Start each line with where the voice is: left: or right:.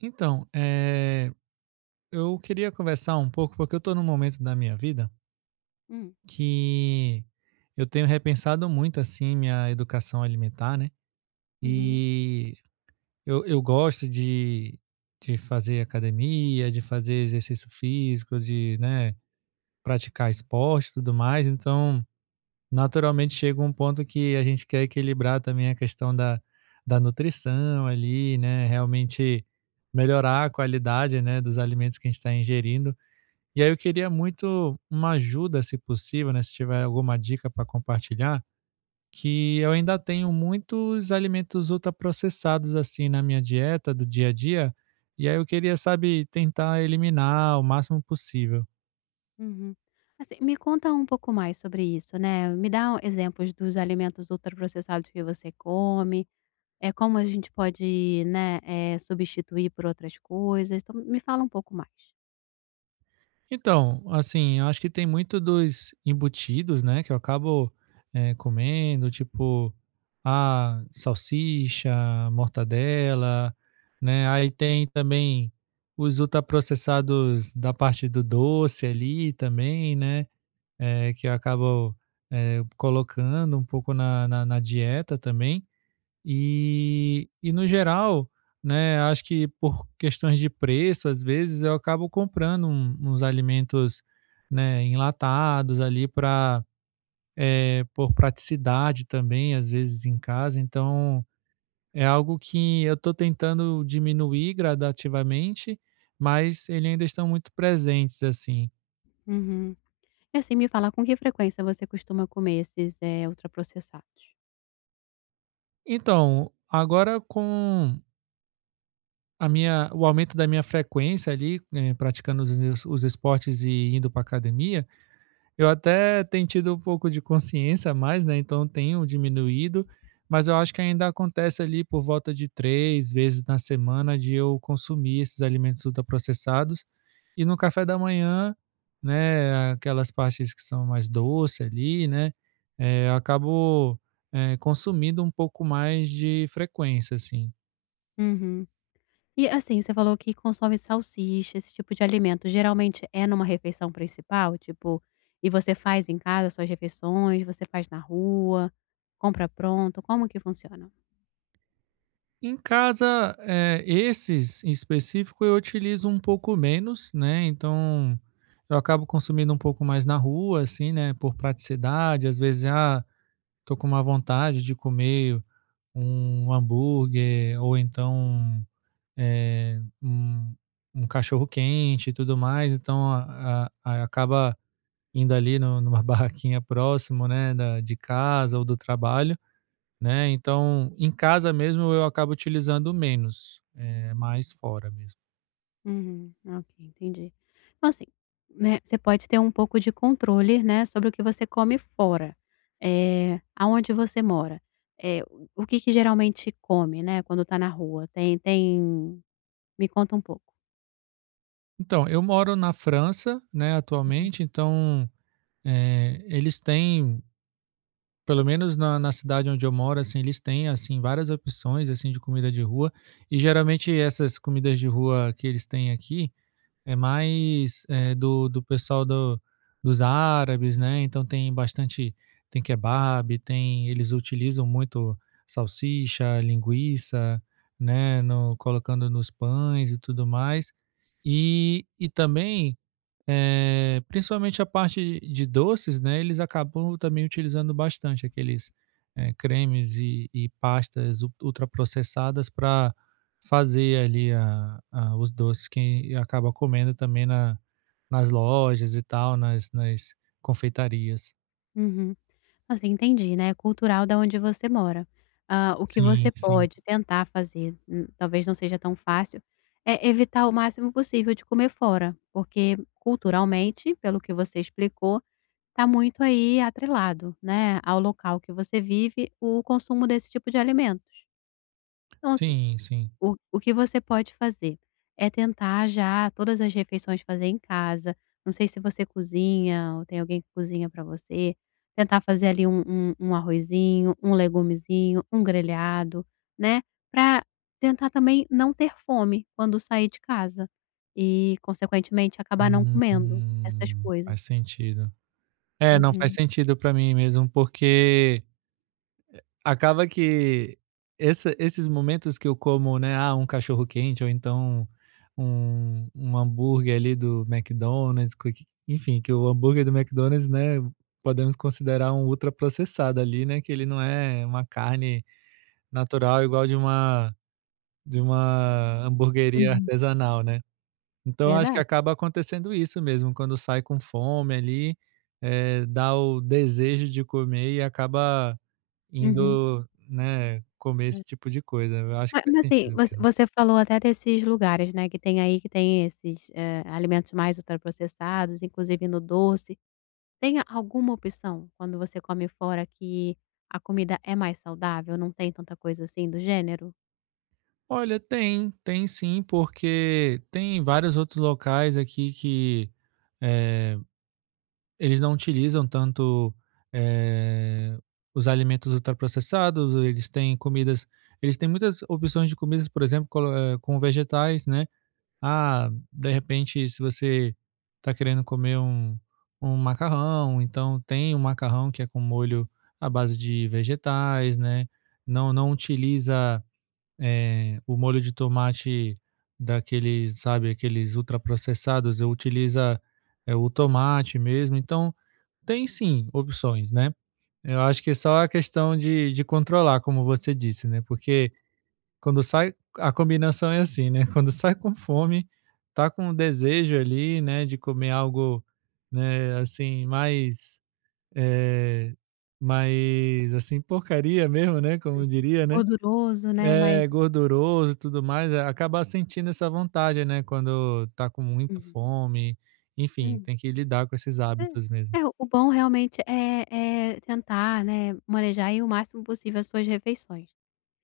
right: Então, eh, eu queria conversar um pouco, porque eu tô num momento da minha vida
left: Hum.
right: que eu tenho repensado muito, assim, minha educação alimentar, né,
left: Uhum.
right: e eu eu gosto de de fazer academia, de fazer exercício físico, de, né, praticar esporte e tudo mais, então naturalmente chega um ponto que a gente quer equilibrar também a questão da da nutrição ali, né, realmente melhorar a qualidade, né, dos alimentos que a gente tá ingerindo. E aí eu queria muito uma ajuda, se possível, né, se tiver alguma dica pra compartilhar, que eu ainda tenho muitos alimentos ultra processados, assim, na minha dieta do dia a dia, e aí eu queria, sabe, tentar eliminar o máximo possível.
left: Uhum. Assim, me conta um pouco mais sobre isso, né, me dá exemplos dos alimentos ultra processados que você come, eh, como a gente pode, né, eh, substituir por outras coisas, então me fala um pouco mais.
right: Então, assim, acho que tem muito dos embutidos, né, que eu acabo, eh, comendo, tipo, ah, salsicha, mortadela, né. Aí tem também os ultraprocessados da parte do doce ali também, né, eh, que eu acabo, eh, colocando um pouco na na na dieta também. E e no geral, né, acho que por questões de preço, às vezes eu acabo comprando um uns alimentos, né, enlatados ali pra, eh, por praticidade também, às vezes em casa. Então, é algo que eu tô tentando diminuir gradativamente, mas eles ainda estão muito presentes, assim.
left: Uhum. E assim, me fala com que frequência você costuma comer esses, eh, ultraprocessados?
right: Então, agora com a minha o aumento da minha frequência ali, eh, praticando os os esportes e indo para a academia, eu até tenho tido um pouco de consciência a mais, né, então tenho diminuído. Mas eu acho que ainda acontece ali por volta de 3 vezes na semana de eu consumir esses alimentos ultraprocessados. E no café da manhã, né, aquelas partes que são mais doce ali, né, eh, acabo, eh, consumindo um pouco mais de frequência, assim.
left: Uhum. E assim, você falou que consome salsicha, esse tipo de alimento, geralmente é numa refeição principal? Tipo, e você faz em casa suas refeições, você faz na rua, compra pronto, como que funciona?
right: Em casa, eh, esses, em específico, eu utilizo um pouco menos, né, então eu acabo consumindo um pouco mais na rua, assim, né, por praticidade. Às vezes, ah, tô com uma vontade de comer um hambúrguer ou então, eh, um um cachorro-quente e tudo mais. Então, a a acaba indo ali no numa barraquinha próximo, né, da de casa ou do trabalho, né, então em casa mesmo eu acabo utilizando menos, eh, mais fora mesmo.
left: Uhum, ok, entendi. Então, assim, né, você pode ter um pouco de controle, né, sobre o que você come fora. Eh, aonde você mora, eh, o que que geralmente come, né, quando tá na rua? Tem, tem me conta um pouco.
right: Então, eu moro na França, né,
left: Uhum.
right: atualmente, então, é, eles têm pelo menos na na cidade onde eu moro, assim, eles têm assim várias opções assim de comida de rua e geralmente essas comidas de rua que eles têm aqui é mais, é, do do pessoal do dos árabes, né, então tem bastante tem kebab, tem eles utilizam muito salsicha, linguiça, né, no colocando nos pães e tudo mais e e também, eh, principalmente a parte de doces, né, eles acabam também utilizando bastante aqueles, é, cremes e e pastas u ultra processadas pra fazer ali a a os doces que acaba comendo também na nas lojas e tal, nas nas confeitarias.
left: Uhum. Assim, entendi, né, é cultural da onde você mora, hã, o que você
right: Sim, sim.
left: pode tentar fazer, n talvez não seja tão fácil, é evitar o máximo possível de comer fora, porque culturalmente, pelo que você explicou, está muito aí atrelado, né, ao local que você vive o consumo desse tipo de alimentos, então assim,
right: Sim, sim.
left: o o que você pode fazer é tentar já todas as refeições fazer em casa, não sei se você cozinha ou tem alguém que cozinha pra você, tentar fazer ali um um um arrozinho, um legumezinho, um grelhado, né, pra tentar também não ter fome quando sair de casa e consequentemente acabar não comendo essas
right: Uhum,
left: coisas.
right: faz sentido. É, não, faz
left: Uhum.
right: sentido pra mim mesmo, porque acaba que essa esses momentos que eu como, né, ah, um cachorro-quente ou então um, um hambúrguer ali do McDonald's, que enfim, que o hambúrguer do McDonald's, né, podemos considerar um ultra processado ali, né, que ele não é uma carne natural igual de uma de uma hamburgueria
left: Uhum.
right: artesanal, né, então acho que
left: Verdade.
right: acaba acontecendo isso mesmo, quando sai com fome ali, eh, dá o desejo de comer e acaba
left: Uhum.
right: indo, né, comer
left: É.
right: esse tipo de coisa, eu acho
left: Ma
right: que faz
left: mas assim,
right: sentido
left: voc
right: mesmo.
left: você falou até desses lugares, né, que tem aí, que tem esses, eh, alimentos mais ultra processados, inclusive no doce. Tem a alguma opção quando você come fora que a comida é mais saudável, não tem tanta coisa assim do gênero?
right: Olha, tem, tem sim, porque tem vários outros locais aqui que, eh, eles não utilizam tanto, eh, os alimentos ultraprocessados, eles têm comidas eles têm muitas opções de comidas, por exemplo, colo é, com vegetais, né. Ah, de repente, se você está querendo comer um um macarrão, então tem o macarrão que é com molho à base de vegetais, né. Não não utiliza, eh, o molho de tomate daqueles, sabe, aqueles ultraprocessados, utiliza, é o tomate mesmo. Então, tem sim opções, né. Eu acho que é só a questão de de controlar, como você disse, né. Porque quando sai, a combinação é assim, né, quando sai com fome, está com desejo ali, né, de comer algo, né, assim, mais, eh, mais assim porcaria mesmo, né, como
left: [unintelligible]
right: diria, né.
left: gorduroso, né, mas
right: É, gorduroso e tudo mais, acaba sentindo essa vontade, né, quando está com muita
left: Uhum.
right: fome. Enfim,
left: Hum.
right: tem que lidar com esses hábitos mesmo.
left: É, é o bom realmente é é tentar, né, manejar aí o máximo possível as suas refeições.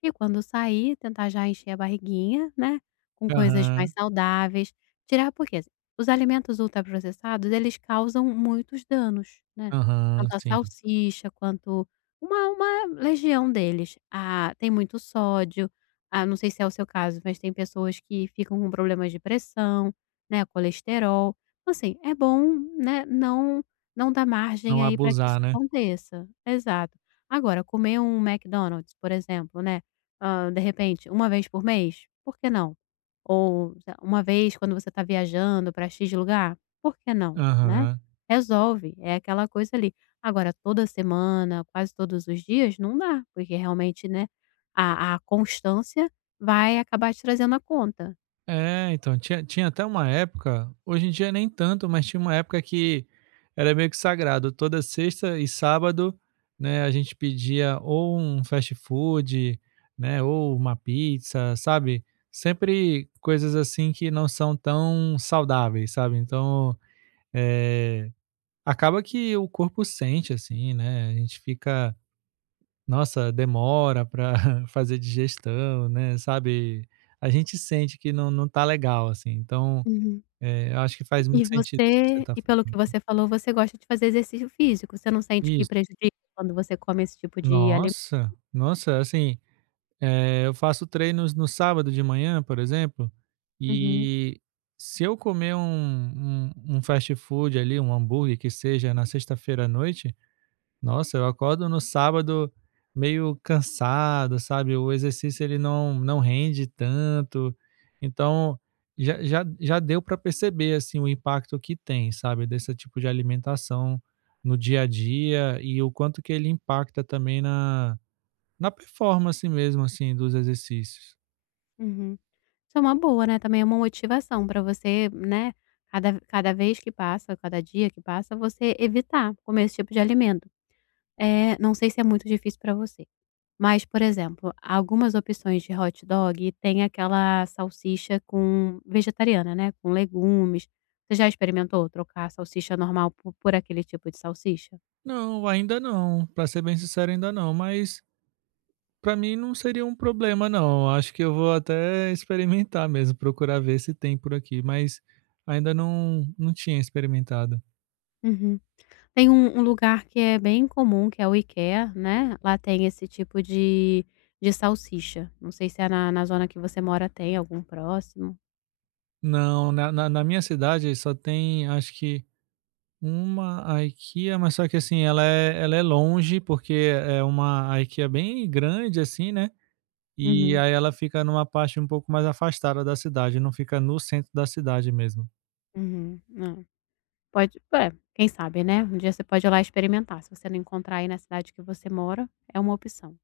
left: E quando sair, tentar já encher a barriguinha, né, com coisas mais
right: Aham.
left: saudáveis. Tirar porque os alimentos ultraprocessados, eles causam muitos danos, né,
right: Aham,
left: tanto a
right: sim.
left: salsicha quanto uma uma legião deles. Ah, tem muito sódio, ah, não sei se é o seu caso, mas tem pessoas que ficam com problemas de pressão, né, colesterol. Então assim, é bom, né, não não dar margem
right: Não
left: aí para que isso
right: abusar, né.
left: aconteça. Exato. Agora, comer um McDonald's, por exemplo, né, hã, de repente, 1 vez por mês, por que não? Ou, sei lá, uma vez quando você está viajando pra X lugar, por que não, né.
right: Aham.
left: Resolve, é aquela coisa ali. Agora, toda semana, quase todos os dias, não dá, porque realmente, né, a a constância vai acabar te trazendo a conta.
right: É, então, tinha tinha até uma época, hoje em dia nem tanto, mas tinha uma época que era meio que sagrado, toda sexta e sábado, né, a gente pedia ou um fast-food, né, ou uma pizza, sabe, sempre coisas assim que não são tão saudáveis, sabe, então, eh, acaba que o corpo sente assim, né, a gente fica, nossa, demora para fazer digestão, né, sabe, a gente sente que não não está legal, assim, então,
left: Uhum,
right: eh, eu acho que faz
left: e
right: muito sentido isso que você
left: você,
right: está
left: e
right: falando.
left: pelo que você falou, você gosta de fazer exercício físico, você não sente que
right: Isso.
left: prejudica quando você come esse tipo de alimento?
right: Nossa! Nossa, assim, é, eu faço treinos no sábado de manhã, por exemplo,
left: Uhum.
right: e se eu comer um um um fast-food ali, um hambúrguer que seja, na sexta-feira à noite, nossa, eu acordo no sábado meio cansado, sabe, o exercício ele não, não rende tanto, então, já já já deu para perceber assim o impacto que tem, sabe, desse tipo de alimentação no dia a dia e o quanto que ele impacta também na na performance mesmo, assim, dos exercícios.
left: Uhum. Isso é uma boa, né, também é uma motivação pra você, né, cada ve cada vez que passa, cada dia que passa, você evitar comer esse tipo de alimento. Eh, não sei se é muito difícil pra você, mas por exemplo, algumas opções de hot dog, eh, têm aquela salsicha com vegetariana, né, com legumes. Você já experimentou ,trocar a salsicha normal po por aquele tipo de salsicha?
right: Não, ainda não. Pra ser bem sincero, ainda não, mas pra mim não seria um problema, não. Acho que eu vou até experimentar mesmo, procurar ver se tem por aqui, mas ainda não não tinha experimentado.
left: Uhum. Tem um um lugar que é bem comum, que é o IKEA, né, lá tem esse tipo de de salsicha. Não sei, se, eh, na na zona que você mora tem algum próximo?
right: Não, na na na minha cidade só tem acho que, 1 IKEA, mas só que, assim, ela é ela é longe, porque é uma IKEA, bem grande, assim, né. E
left: Uhum.
right: aí, ela fica numa parte um pouco mais afastada da cidade, não fica no centro da cidade mesmo.
left: Uhum. Não. Pode, é, quem sabe, né. Um dia você pode ir lá experimentar. Se você não encontrar aí na cidade que você mora, é uma opção.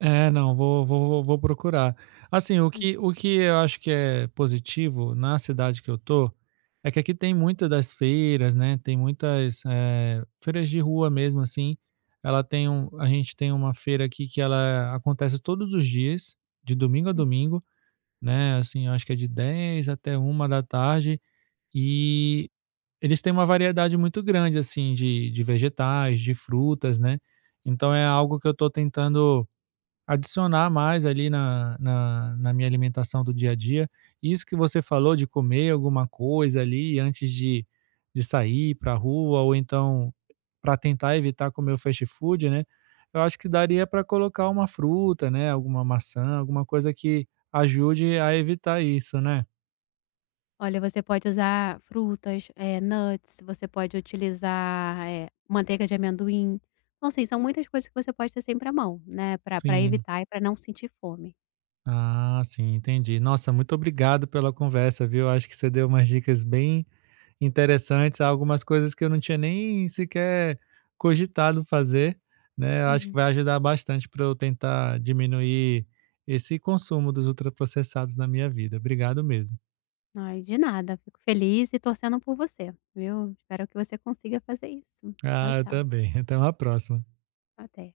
right: É, não, vou vou vou procurar. Assim, o
left: Hum.
right: que o que eu acho que é positivo na cidade que eu tô, é que aqui tem muito das feiras, né. Tem muitas, eh, feiras de rua mesmo, assim. Ela tem um a gente tem uma feira aqui que ela acontece todos os dias, de domingo a
left: Uhum.
right: domingo, né. Assim, acho que é de 10:00 até 13:00. E eles têm uma variedade muito grande, assim de de vegetais, de frutas, né. Então é algo que eu tô tentando adicionar mais ali na na na minha alimentação do dia a dia. Isso que você falou de comer alguma coisa ali antes de de sair pra rua ou então pra tentar evitar comer o fast-food, né. Eu acho que daria pra colocar uma fruta, né, alguma maçã, alguma coisa que ajude a evitar isso, né.
left: Olha, você pode usar frutas, eh, nuts, você pode utilizar, eh, manteiga de amendoim. Então, assim, são muitas coisas que você pode ter sempre à mão, né, pra pra
right: Sim.
left: evitar e pra não sentir fome.
right: Ah, sim, entendi. Nossa, muito obrigado pela conversa, viu. Acho que você deu umas dicas bem interessantes, algumas coisas que eu não tinha nem sequer cogitado fazer, né. Eu acho que
left: Uhum.
right: vai ajudar bastante pra eu tentar diminuir esse consumo dos ultraprocessados na minha vida. Obrigado mesmo.
left: Ai, de nada. Fico feliz e torcendo por você, viu. Espero que você consiga fazer isso. Tchau,
right: Ah, eu
left: tchau.
right: também. Até uma próxima.
left: Até.